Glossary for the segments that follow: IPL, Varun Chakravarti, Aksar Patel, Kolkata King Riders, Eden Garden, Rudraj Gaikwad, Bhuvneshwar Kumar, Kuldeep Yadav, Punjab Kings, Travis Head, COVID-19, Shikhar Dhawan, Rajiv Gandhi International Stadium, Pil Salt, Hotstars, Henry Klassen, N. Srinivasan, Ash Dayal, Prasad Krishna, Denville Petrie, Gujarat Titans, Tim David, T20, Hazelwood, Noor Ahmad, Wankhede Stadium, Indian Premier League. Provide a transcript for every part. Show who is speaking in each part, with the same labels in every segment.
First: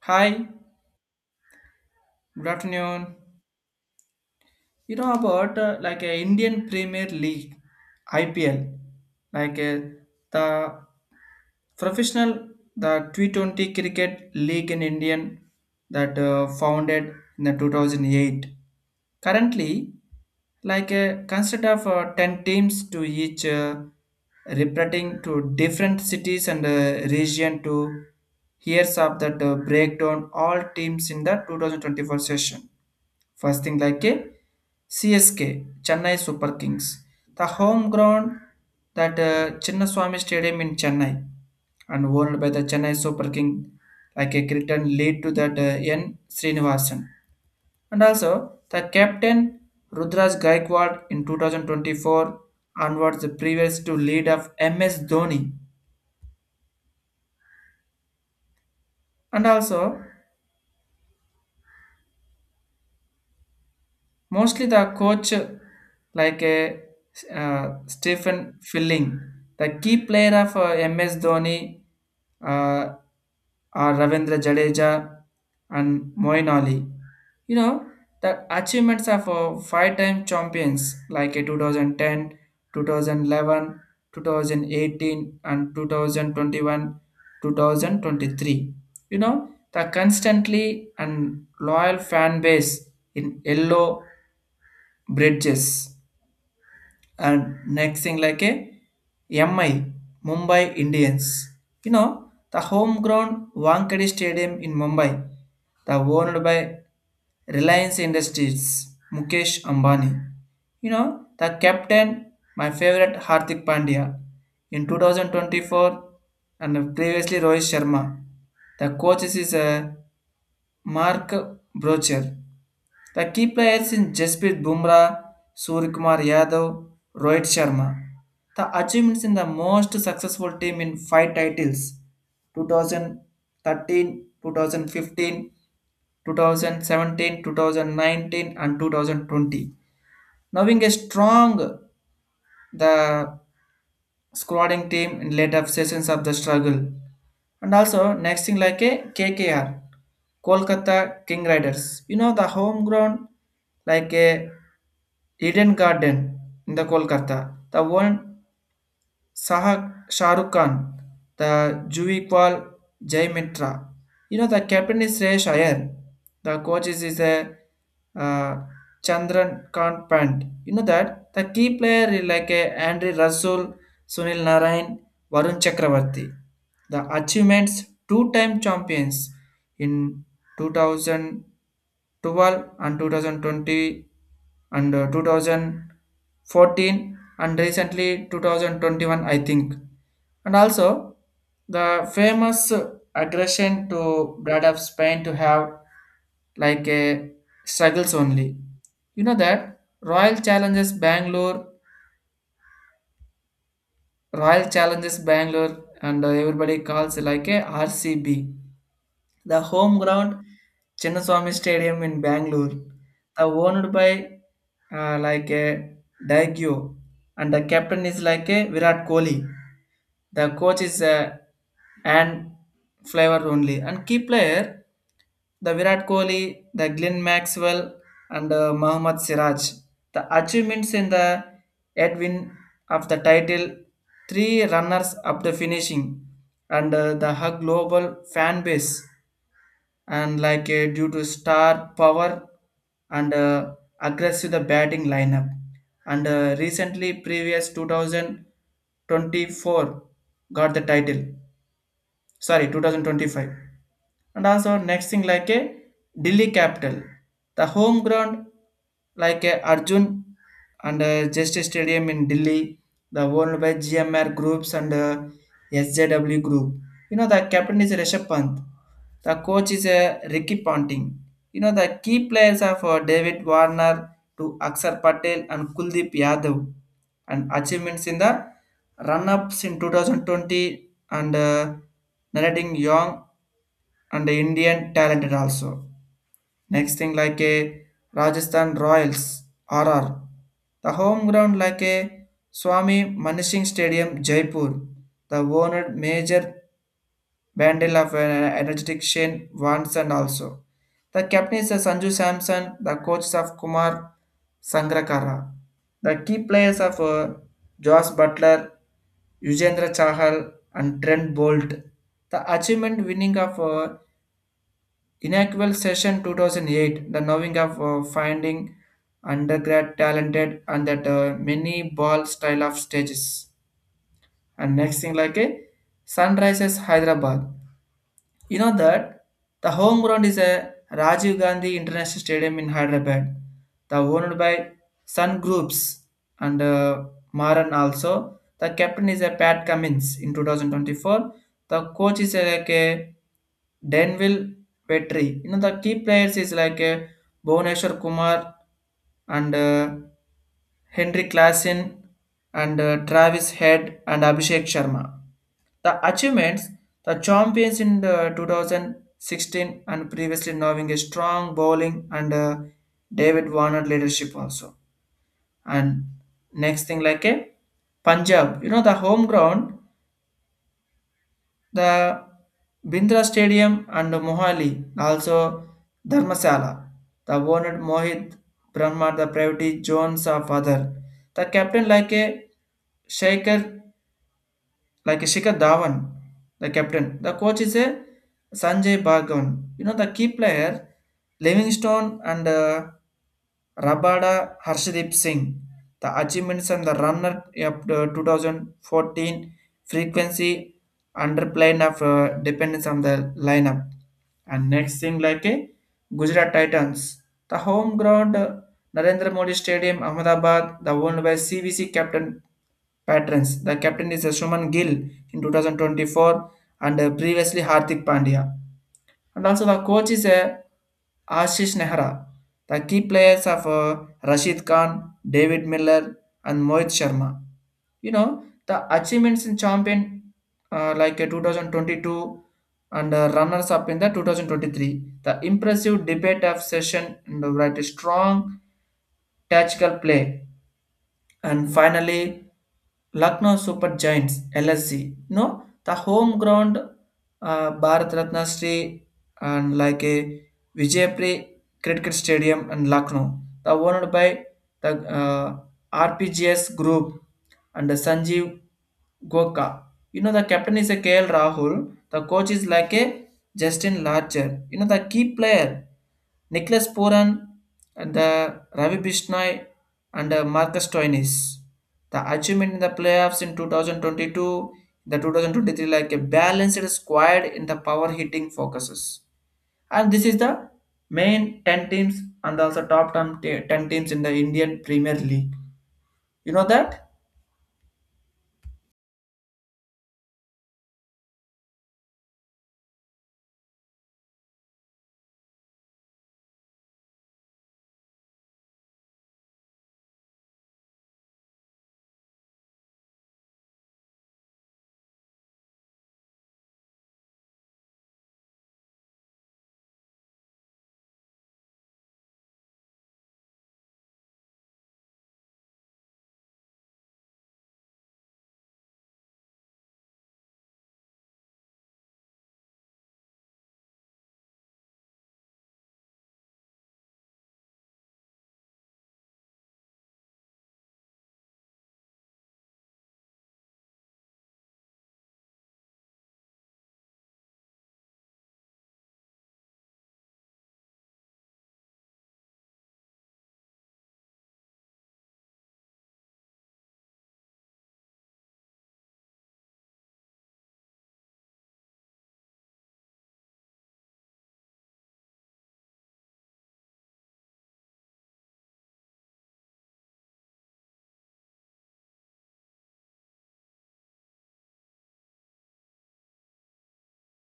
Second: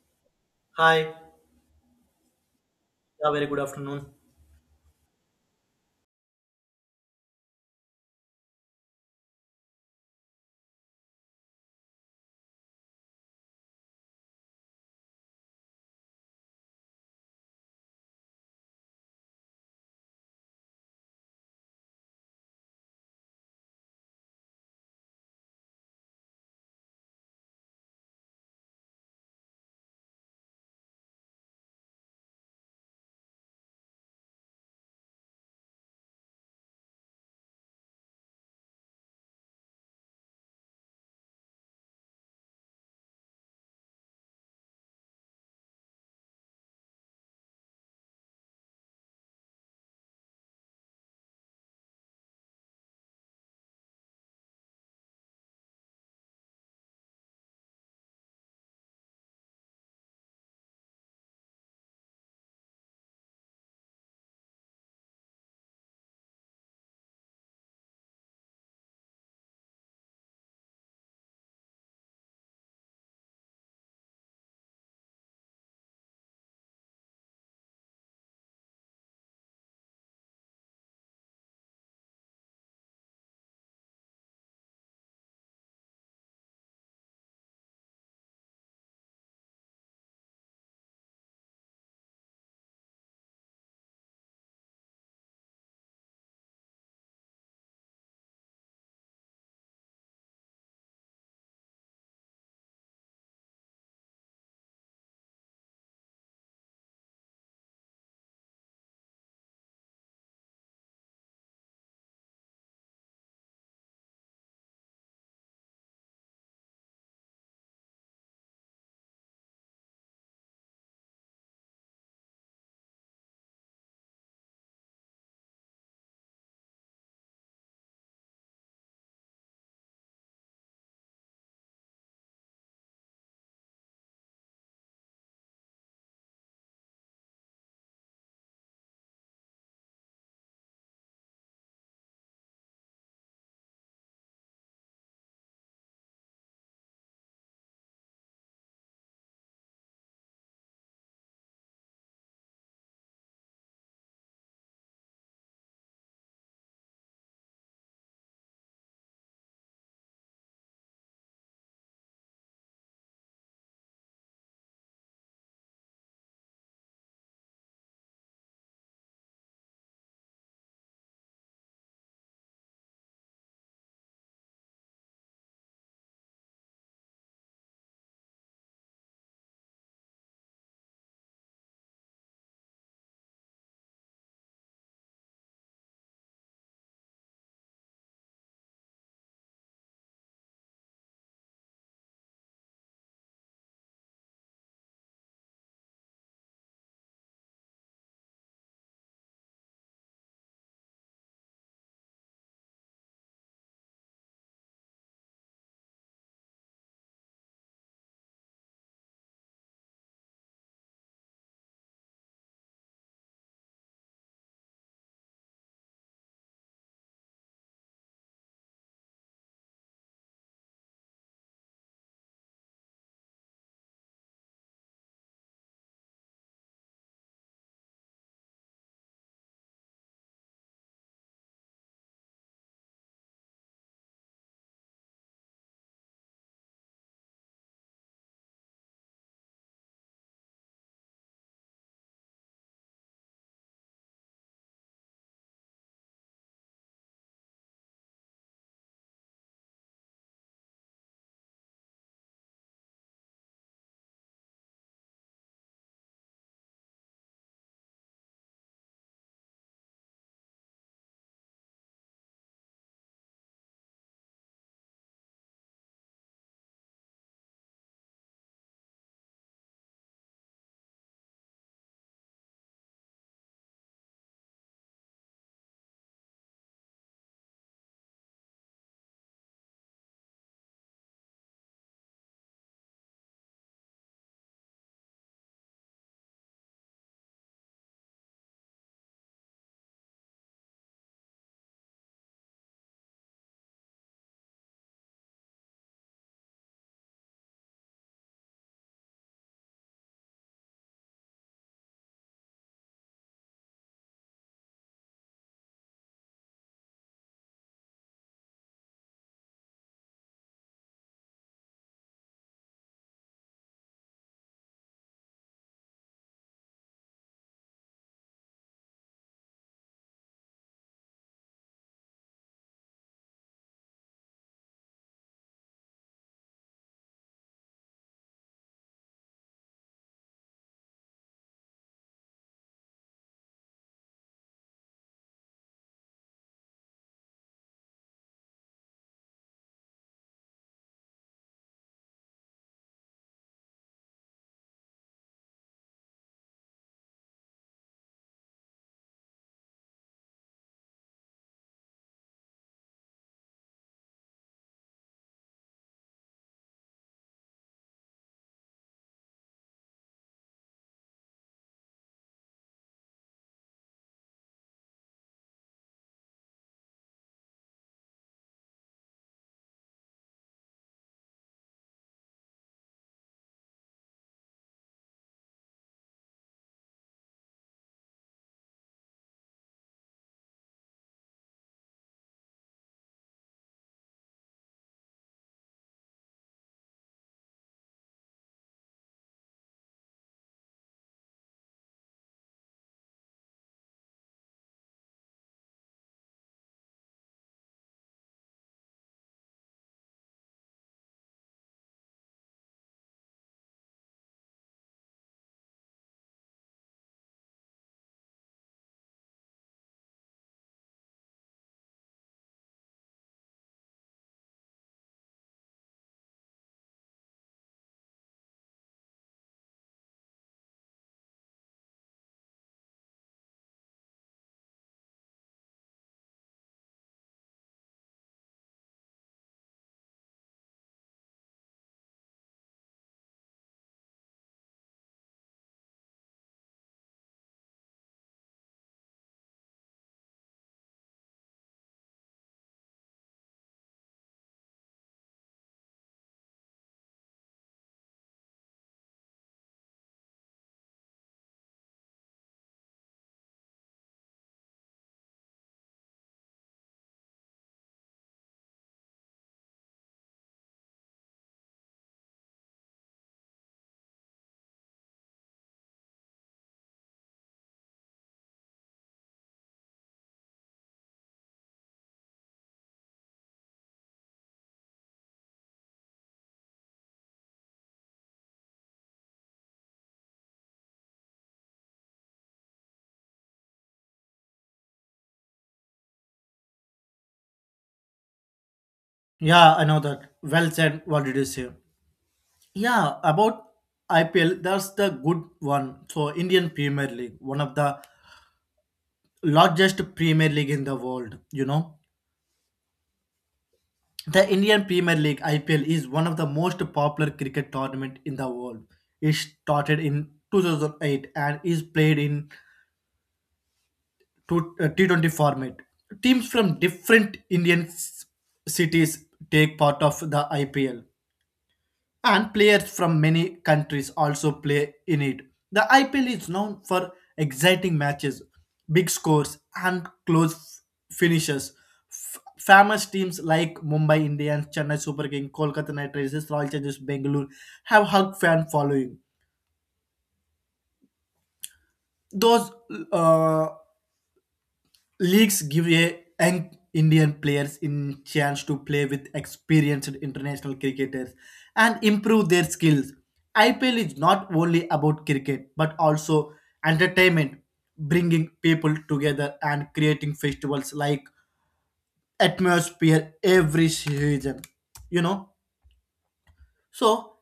Speaker 1: Hi,
Speaker 2: Hi.
Speaker 1: good afternoon.
Speaker 2: Yeah, very good afternoon.
Speaker 1: You know about like a Indian Premier League IPL, like the professional the T20 cricket league in Indian that founded in the 2008. Currently, like a consist of 10 teams to each representing to different cities and region to hears of that breakdown all teams in the 2024 session. First thing like a CSK, Chennai Super Kings. The home ground that Chinnaswamy Stadium in Chennai, and owned by the Chennai Super King like a cricket lead to that N. Srinivasan. And also the captain Rudraj Gaikwad in 2024 onwards, the previous to lead of MS Dhoni. And also mostly the coach, like a Stephen Filling, the key player of MS Dhoni, uh, or Ravindra Jadeja and Moin Ali. You know, the achievements of five-time champions like a 2010, 2011, 2018, and 2021, 2023. You know, the constantly and loyal fan base in yellow Bridges. And next thing like a MI, Mumbai Indians. You know the homegrown Wankhede Stadium in Mumbai, the owned by Reliance Industries Mukesh Ambani. You know the captain, my favorite Hardik Pandya in 2024, and previously Rohit Sharma. The coaches is Mark Brocher. The key players in Jasprit Bumrah, Surikumar Yadav, Rohit Sharma. The achievements in the most successful team in five titles: 2013, 2015, 2017, 2019, and 2020. Knowing a strong the squadding team in later sessions of the struggle. And also next thing like a KKR, Kolkata King Riders. You know the home ground like a Eden Garden in the Kolkata. The one Sahak Shahrukh Khan, the Juikwal Jai Mitra. You know, the captain is Suresh Iyer. The coach is a uh, Chandran Kant Pant. You know that the key player is like a Andre Russell, Sunil Narayan, Varun Chakravarti. The achievements two-time champions in 2012 and 2020 and 2014, and recently 2021, I think, and also the famous aggression to blood of Spain to have like a struggles only. You know that Royal Challenges Bangalore, and everybody calls it like a RCB. The home ground, Chinnaswamy Stadium in Bangalore, the owned by like a Daigyo, and the captain is like a Virat Kohli. The coach is and flavor only, and key player the Virat Kohli, the Glenn Maxwell, and Mohammad Siraj. The achievements in the Edwin of the title, three runners up the finishing, and the hug global fan base, and like due to star power and aggressive the batting lineup, and recently previous 2024 got the title, sorry, 2025. And also next thing like a Delhi Capital, the home ground like a Arjun and Justice Stadium in Delhi, the owned by GMR Groups and SJW Group. You know the captain is Rishabh Pant, the coach is Ricky Ponting. You know the key players are for David Warner to Aksar Patel and Kuldeep Yadav, and achievements in the run-ups in 2020, and narrating young and Indian talented also. Next thing like a Rajasthan Royals, RR. The home ground like a Swami Manishing Stadium, Jaipur. The owned major bundle of an energetic Shane Watson also. The captain is Sanju Samson, the coaches of Kumar Sangrakara. The key players of Josh Butler, Yujendra Chahal, and Trent Bolt. The achievement winning of Inaugural Session 2008, the knowing of finding undergrad talented, and that mini ball style of stages. And next thing like a Sunrises Hyderabad. You know that the home ground is a Rajiv Gandhi International Stadium in Hyderabad, the owned by Sun Groups and Maran also. The captain is a Pat Cummins in 2024. The coach is like a Denville Petrie. You know the key players is like a Bhuvneshwar Kumar and Henry Klassen, and Travis Head and Abhishek Sharma. The achievements, the champions in the 2016, and previously knowing a strong bowling and David Warner leadership also. And next thing like a Punjab. You know the home ground the Bindra Stadium and Mohali, also Dharmasala, the owner Mohit Brahma, the private Jones of other. The captain like a Shaker, like a Shikhar Dhawan, the captain. The coach is a Sanjay Bhagavan. You know the key player, Livingstone and Rabada Harshdeep Singh, the achievements and the runner up to 2014 frequency underplane of dependence on the lineup. And next thing like a Gujarat Titans, the home ground Narendra Modi Stadium, Ahmedabad, the owned by CVC captain patrons. The captain is Suman Gill in 2024, and previously Hardik Pandya. And also the coach is Ashish Nehra. The key players of Rashid Khan, David Miller, and Mohit Sharma. You know, the achievements in champion like 2022, and runners up in the 2023. The impressive debate of session and right, strong tactical play. And finally, Lucknow Super Giants LSG. No, the home ground, Bharat Ratna Shri and like a Vijayapri Cricket Stadium and Lucknow. The owned by the RPGS Group and Sanjeev Goka. You know, the captain is a KL Rahul. The coach is like a Justin Larcher. You know, the key player, Nicholas Puran and the Ravi Bishnoi and Marcus Stoinis. The achievement in the playoffs in 2022, the 2023, like a balanced squad in the power hitting focuses. And this is the main 10 teams, and also top 10 10 teams in the Indian Premier League. You know that?
Speaker 2: Yeah, I know that. Well said. What did you say? Yeah, about IPL, that's the good one. So, Indian Premier League, one of the largest Premier League in the world, you know. The Indian Premier League IPL is one of the most popular cricket tournament in the world. It started in 2008 and is played in T20 format. Teams from different cities take part of the IPL and players from many countries also play in it. The IPL is known for exciting matches, big scores, and close finishes. Famous teams like Mumbai Indians, Chennai Super Kings, Kolkata Knight Riders, Royal Challengers Bangalore have hug fan following. Those uh, Leagues give a young Indian players in chance to play with experienced international cricketers and improve their skills. IPL is not only about cricket but also entertainment, bringing people together and creating festivals like atmosphere every season. You know, so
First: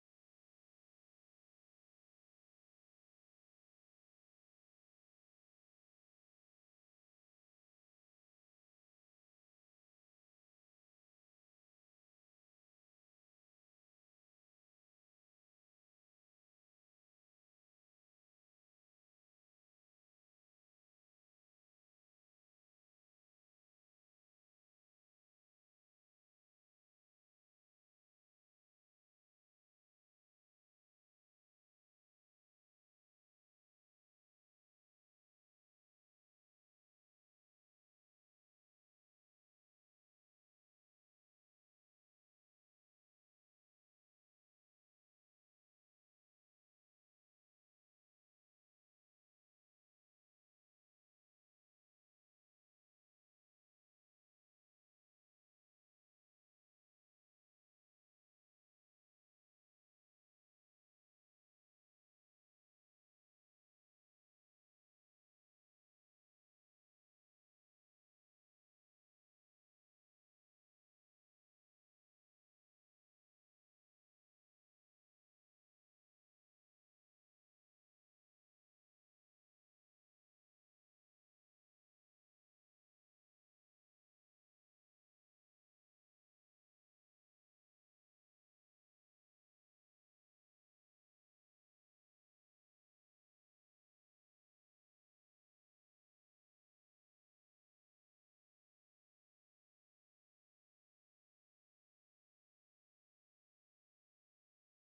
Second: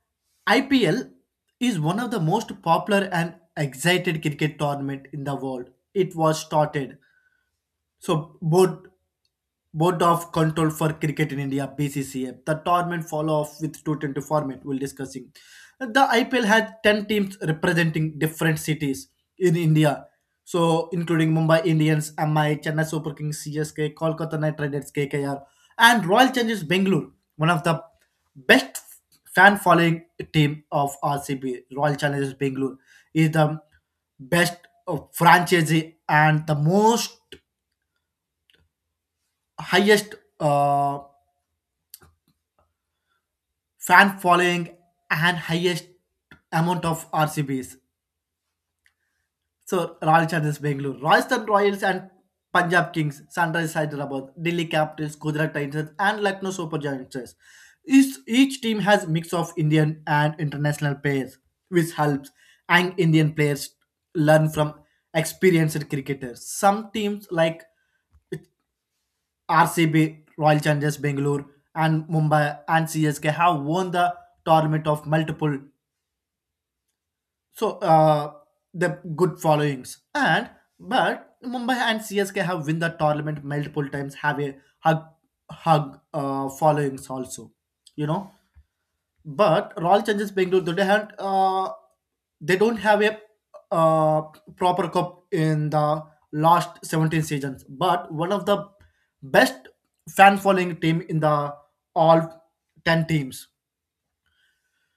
Speaker 2: IPL is one of the most popular and excited cricket tournament in the world. It was started so board of control for cricket in India (BCCA). The tournament follow off with two twenty format. We'll discussing. The IPL had ten teams representing different cities in India. So including Mumbai Indians, MI, Chennai Super Kings, CSK, Kolkata Knight Riders, KKR, and Royal Challengers Bangalore. One of the best fan following team of RCB, Royal Challengers Bangalore, is the best franchise and the most highest fan following and highest amount of RCBs. So Royal Challengers Bangalore, Rajasthan Royals and Punjab Kings, Sunrise Hyderabad, Delhi Capitals, Gujarat Titans and Lucknow Super Giants. Each team has mix of Indian and international players, which helps and Indian players learn from experienced cricketers. Some teams like RCB, Royal Challengers Bangalore, and Mumbai and CSK have won the tournament of multiple so the good followings and but Mumbai and CSK have win the tournament multiple times have a hug followings also, you know, but Royal Challengers Bangalore, they don't have a uh, proper cup in the last 17 seasons. But one of the best fan following team in the all 10 teams.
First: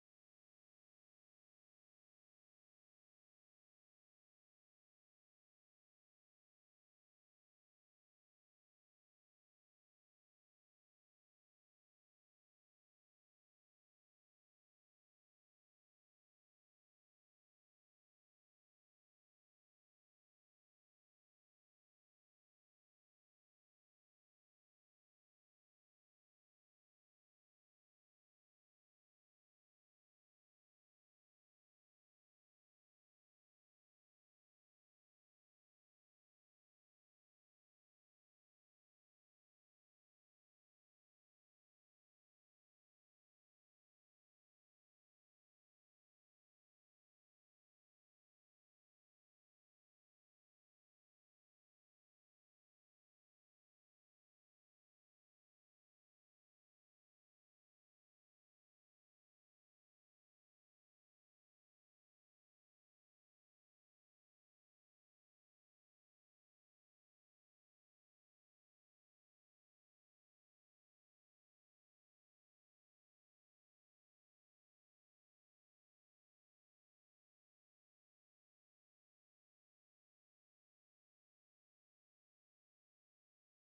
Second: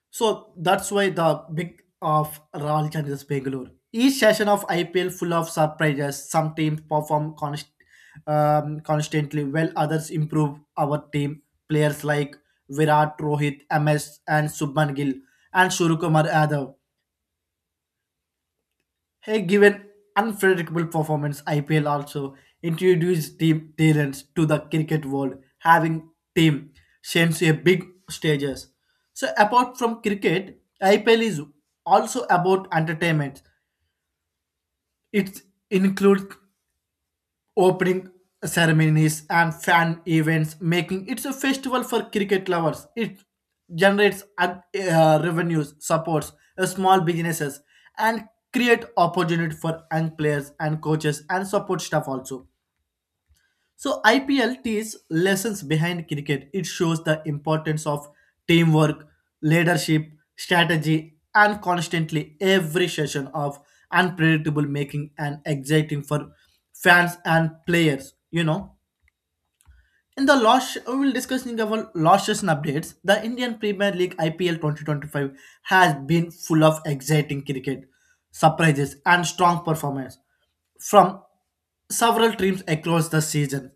Speaker 2: So that's why the big of Royal Challengers Bangalore. Each session of IPL full of surprises. Some teams perform constantly, while others improve. Our team players like Virat, Rohit, MS, and Subman Gill, and Surya Kumar Yadav. Hey, given unpredictable performance, IPL also introduced team talents to the cricket world, having team sent to a big stages. So apart from cricket, IPL is also about entertainment. It includes opening ceremonies and fan events, making it a festival for cricket lovers. It generates revenues, supports small businesses, and create opportunity for young players and coaches and support staff also. So IPL teaches lessons behind cricket. It shows the importance of teamwork, leadership, strategy, and constantly every session of unpredictable making and exciting for fans and players, you know. In the loss, we will discussing our losses and updates. The Indian Premier League IPL 2025 has been full of exciting cricket, surprises, and strong performance from several teams across the season.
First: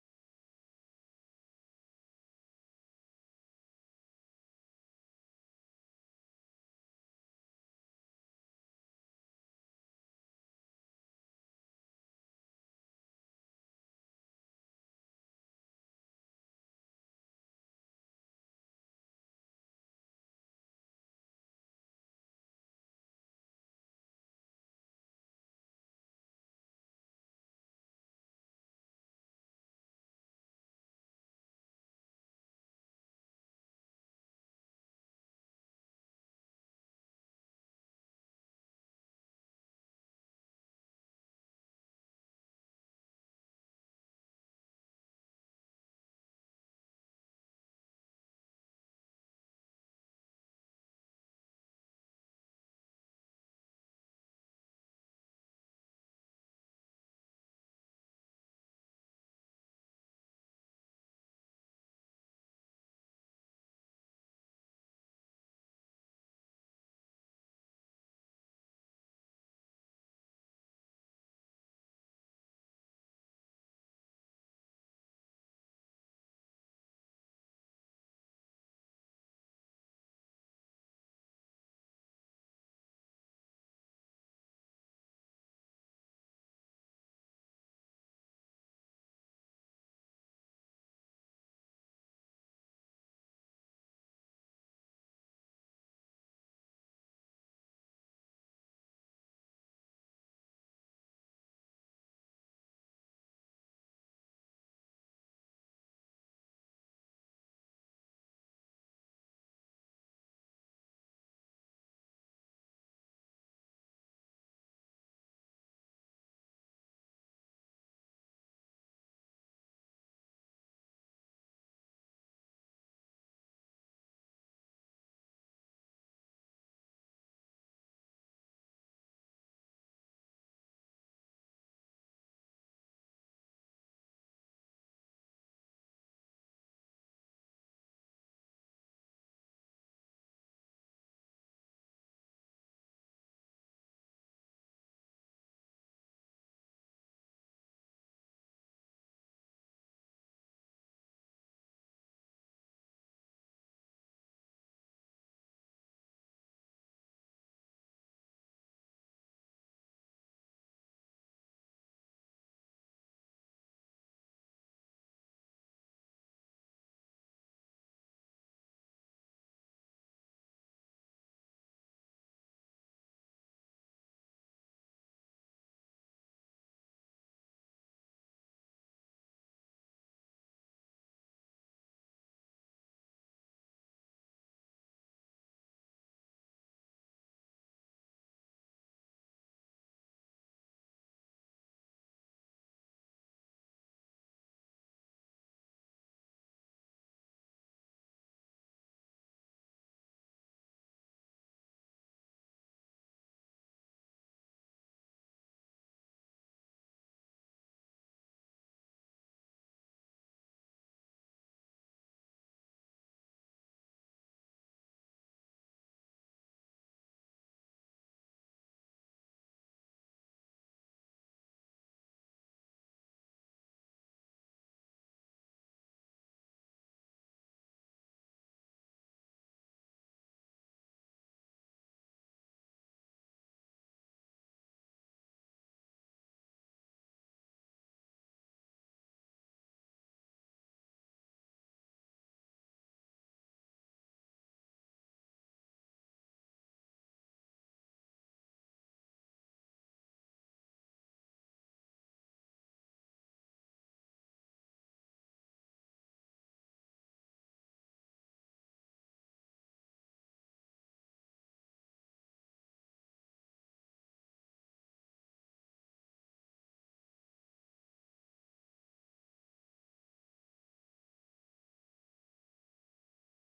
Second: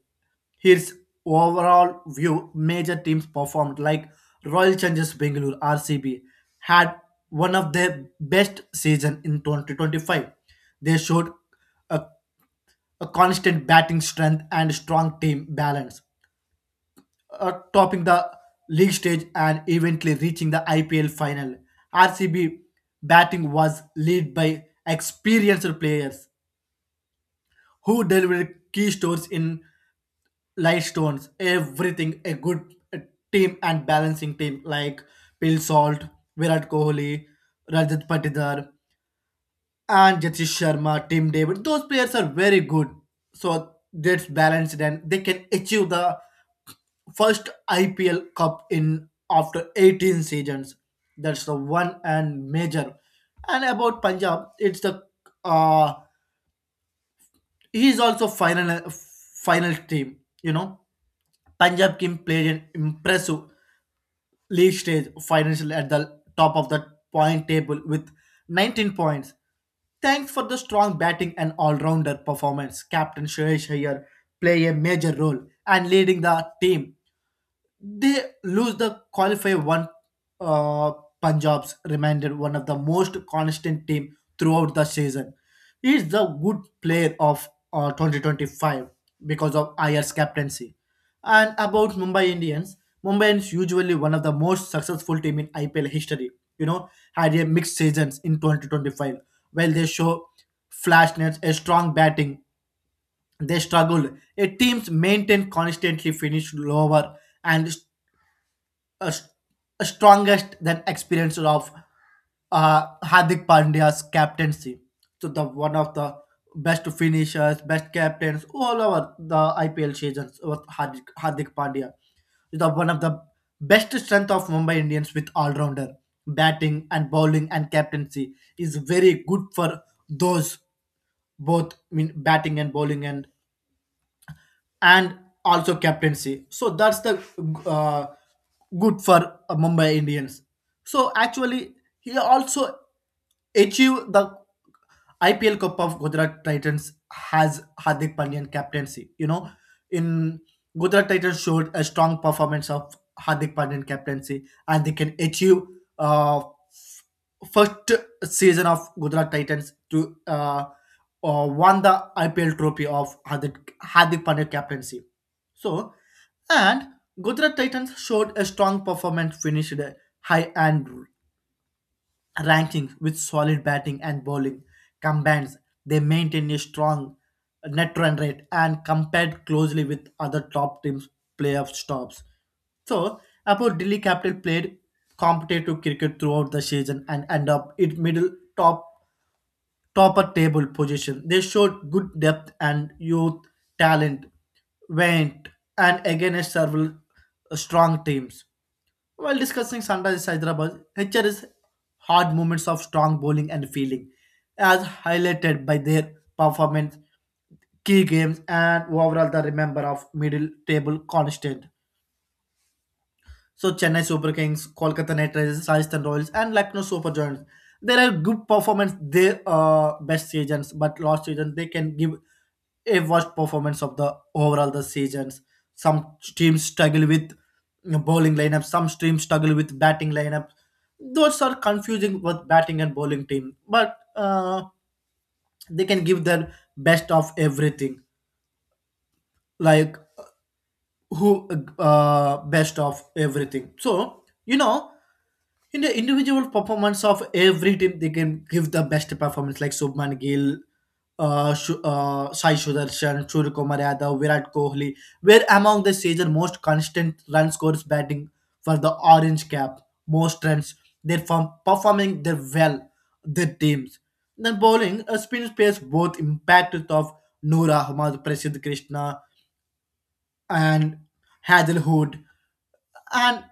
Speaker 2: Here's overall view major teams performed like Royal Challengers Bangalore RCB had one of their best season in 2025. They showed a, a constant batting strength and strong team balance, topping the league stage and eventually reaching the IPL final. RCB batting was led by experienced players who delivered key stores in light stones, everything a good uh, team and balancing team like Pil Salt, Virat Kohli, Rajat Patidar, and Jatish Sharma, Tim David. Those players are very good. So that's balanced and they can achieve the first IPL Cup in after 18 seasons. That's the one and major. And about Punjab, it's the uh, he's also final team. You know, Punjab team played an impressive league stage financially at the top of the point table with 19 points. Thanks for the strong batting and all-rounder performance. Captain Suresh Iyer play a major role and leading the team, they lose the qualify one. uh, Punjab's remained one of the most constant team throughout the season. He is the good player of 2025 because of IR's captaincy. And about Mumbai Indians, Mumbai Indians usually one of the most successful team in IPL history. You know, had a mixed seasons in 2025. While they show flashness, a strong batting, they struggled. A team's maintained constantly finished lower and uh, s- strongest than experience of Hardik Pandya's captaincy. So the one of the best finishers, best captains all over the IPL seasons was Hardik Pandya. He's the one of the best strength of Mumbai Indians with all rounder batting and bowling and captaincy is very good for those both, I mean batting and bowling and and also captaincy. So that's the uh, good for Mumbai Indians. So actually, he also achieved the IPL Cup of Gujarat Titans has Hardik Pandyan captaincy. You know, in Gujarat Titans showed a strong performance of Hardik Pandyan captaincy, and they can achieve first season of Gujarat Titans to won the IPL trophy of Hardik Pandya captaincy. So, and Gujarat Titans showed a strong performance, finished high and rankings with solid batting and bowling combines. They maintain a strong net run rate and compared closely with other top teams' playoff stops. So, about Delhi Capital played competitive cricket throughout the season and end up in middle top topper table position. They showed good depth and youth talent went and against several strong teams. While discussing Sunrisers Hyderabad, HR's hard moments of strong bowling and fielding, as highlighted by their performance, key games, and overall the remember of middle table constant. So Chennai Super Kings, Kolkata Knight Riders, Rajasthan Royals, and Lucknow Super Giants. There are good performance their best seasons, but last season they can give a worst performance of the overall the seasons. Some teams struggle with bowling lineup, some teams struggle with batting lineup. Those are confusing with batting and bowling team, but they can give their best of everything, like who best of everything. So you know in the individual performance of every team they can give the best performance like Subman Gill, Sai Sudarshan, Surya Kumar Yadav, Virat Kohli were among the season most constant run scorers batting for the orange cap. Most runs they're from performing their well their teams. Then bowling a spin space both impact of Noor Ahmad, Prasad Krishna and Hazelwood and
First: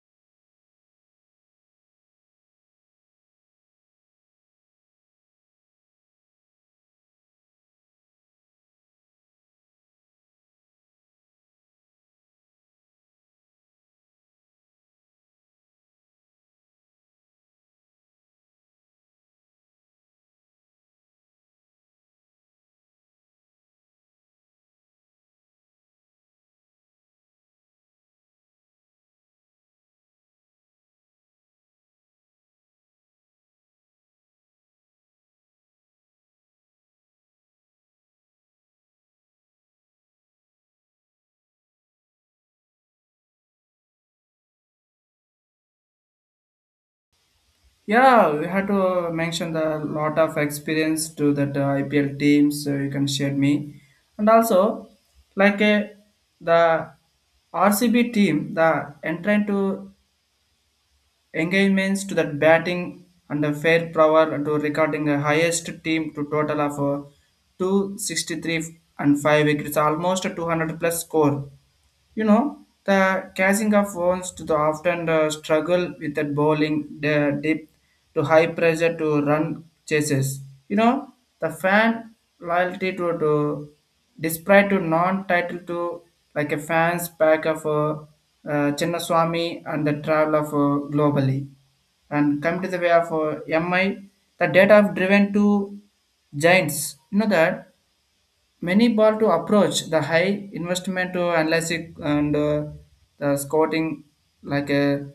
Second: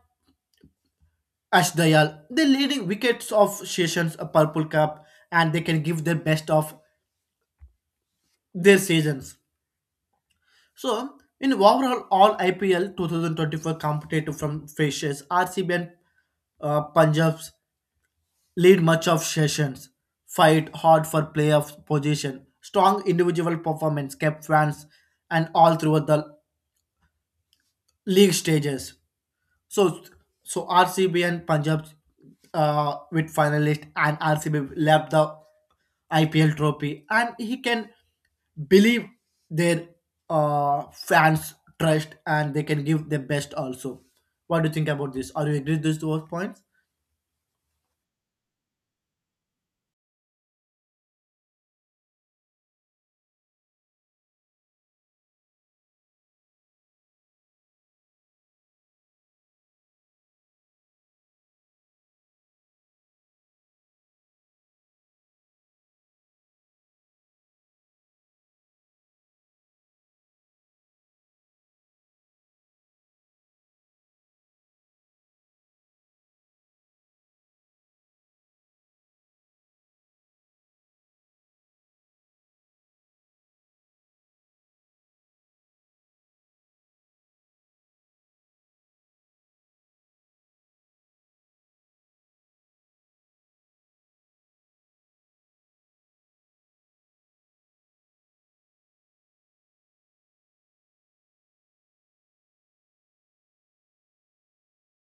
Speaker 2: Ash Dayal, they leading wickets of sessions, a purple cup, and they can give their best of their seasons. So, in overall, all IPL 2024 competitive from faces, RCB and Punjabs lead much of sessions, fight hard for playoff position. Strong individual performance kept fans and all throughout the league stages. So, so, RCB and Punjab with finalist, and RCB left the IPL trophy, and he can believe their fans trust, and they can give their best also. What do you think about this? Are you agree with these two points?
Speaker 1: Yeah, we had to mention the lot of experience to that IPL teams. So you can share me, and also like the RCB team, the entering to engagements to that batting and the fair power to recording the highest team to total of 263 and five wickets, almost a 200 plus score. You know, the catching of wounds to the often struggle with that bowling dip to high pressure to run chases. You know, the fan loyalty to despite to non-title to like a fans pack of Chinnaswamy and the travel of globally, and come to the way of MI, the data driven to giants. You know that Many ball to approach the high investment to analyze it, and the scouting like a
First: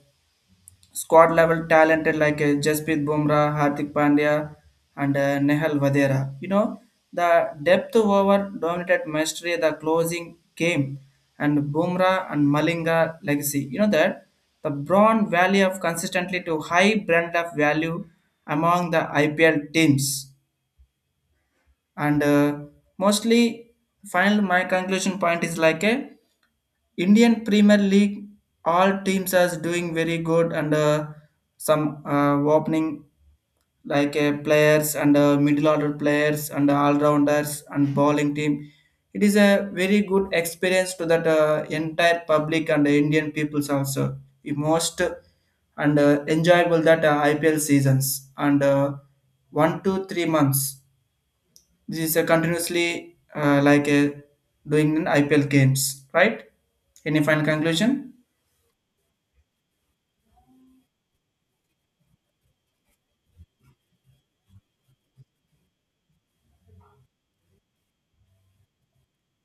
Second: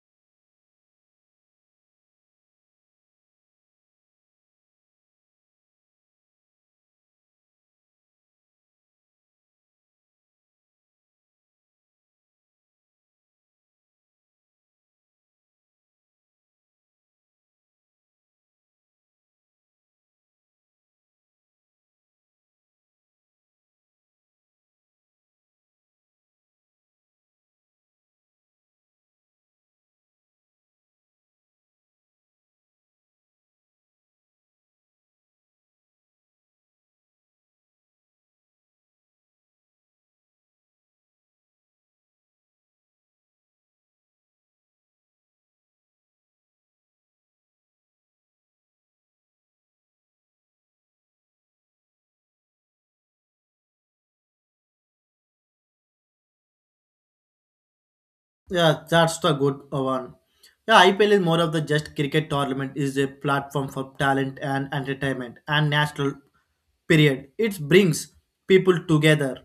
Speaker 1: squad level talented like a Jasprit Bumrah, Hardik Pandya, and Nehal Vadera. You know the depth over dominated mastery the closing game and Bumrah and Malinga legacy. You know that the broad value of consistently to high brand of value among the IPL teams, and mostly final my conclusion point is like a Indian Premier League, all teams are doing very good, and some opening like players and middle order players and all rounders and bowling team, it is a very good experience to that entire public and the Indian peoples also, the most and enjoyable that IPL seasons, and 1 to 3 months this is a continuously like a doing in IPL games, right? Any final conclusion?
Speaker 2: Yeah, that's the good one. Yeah, IPL is more of the just cricket tournament. Is a platform for talent and entertainment and national period. It brings people together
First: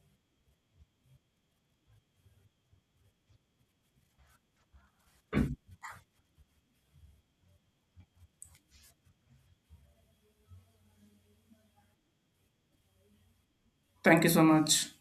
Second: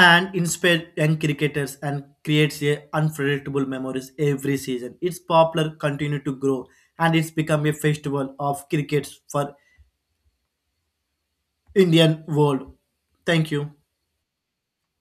Speaker 2: and inspire young cricketers and creates a unpredictable memories every season. Its popular continue to grow and it's become a festival of crickets for Indian world. Thank you.
Speaker 1: Thank you so much.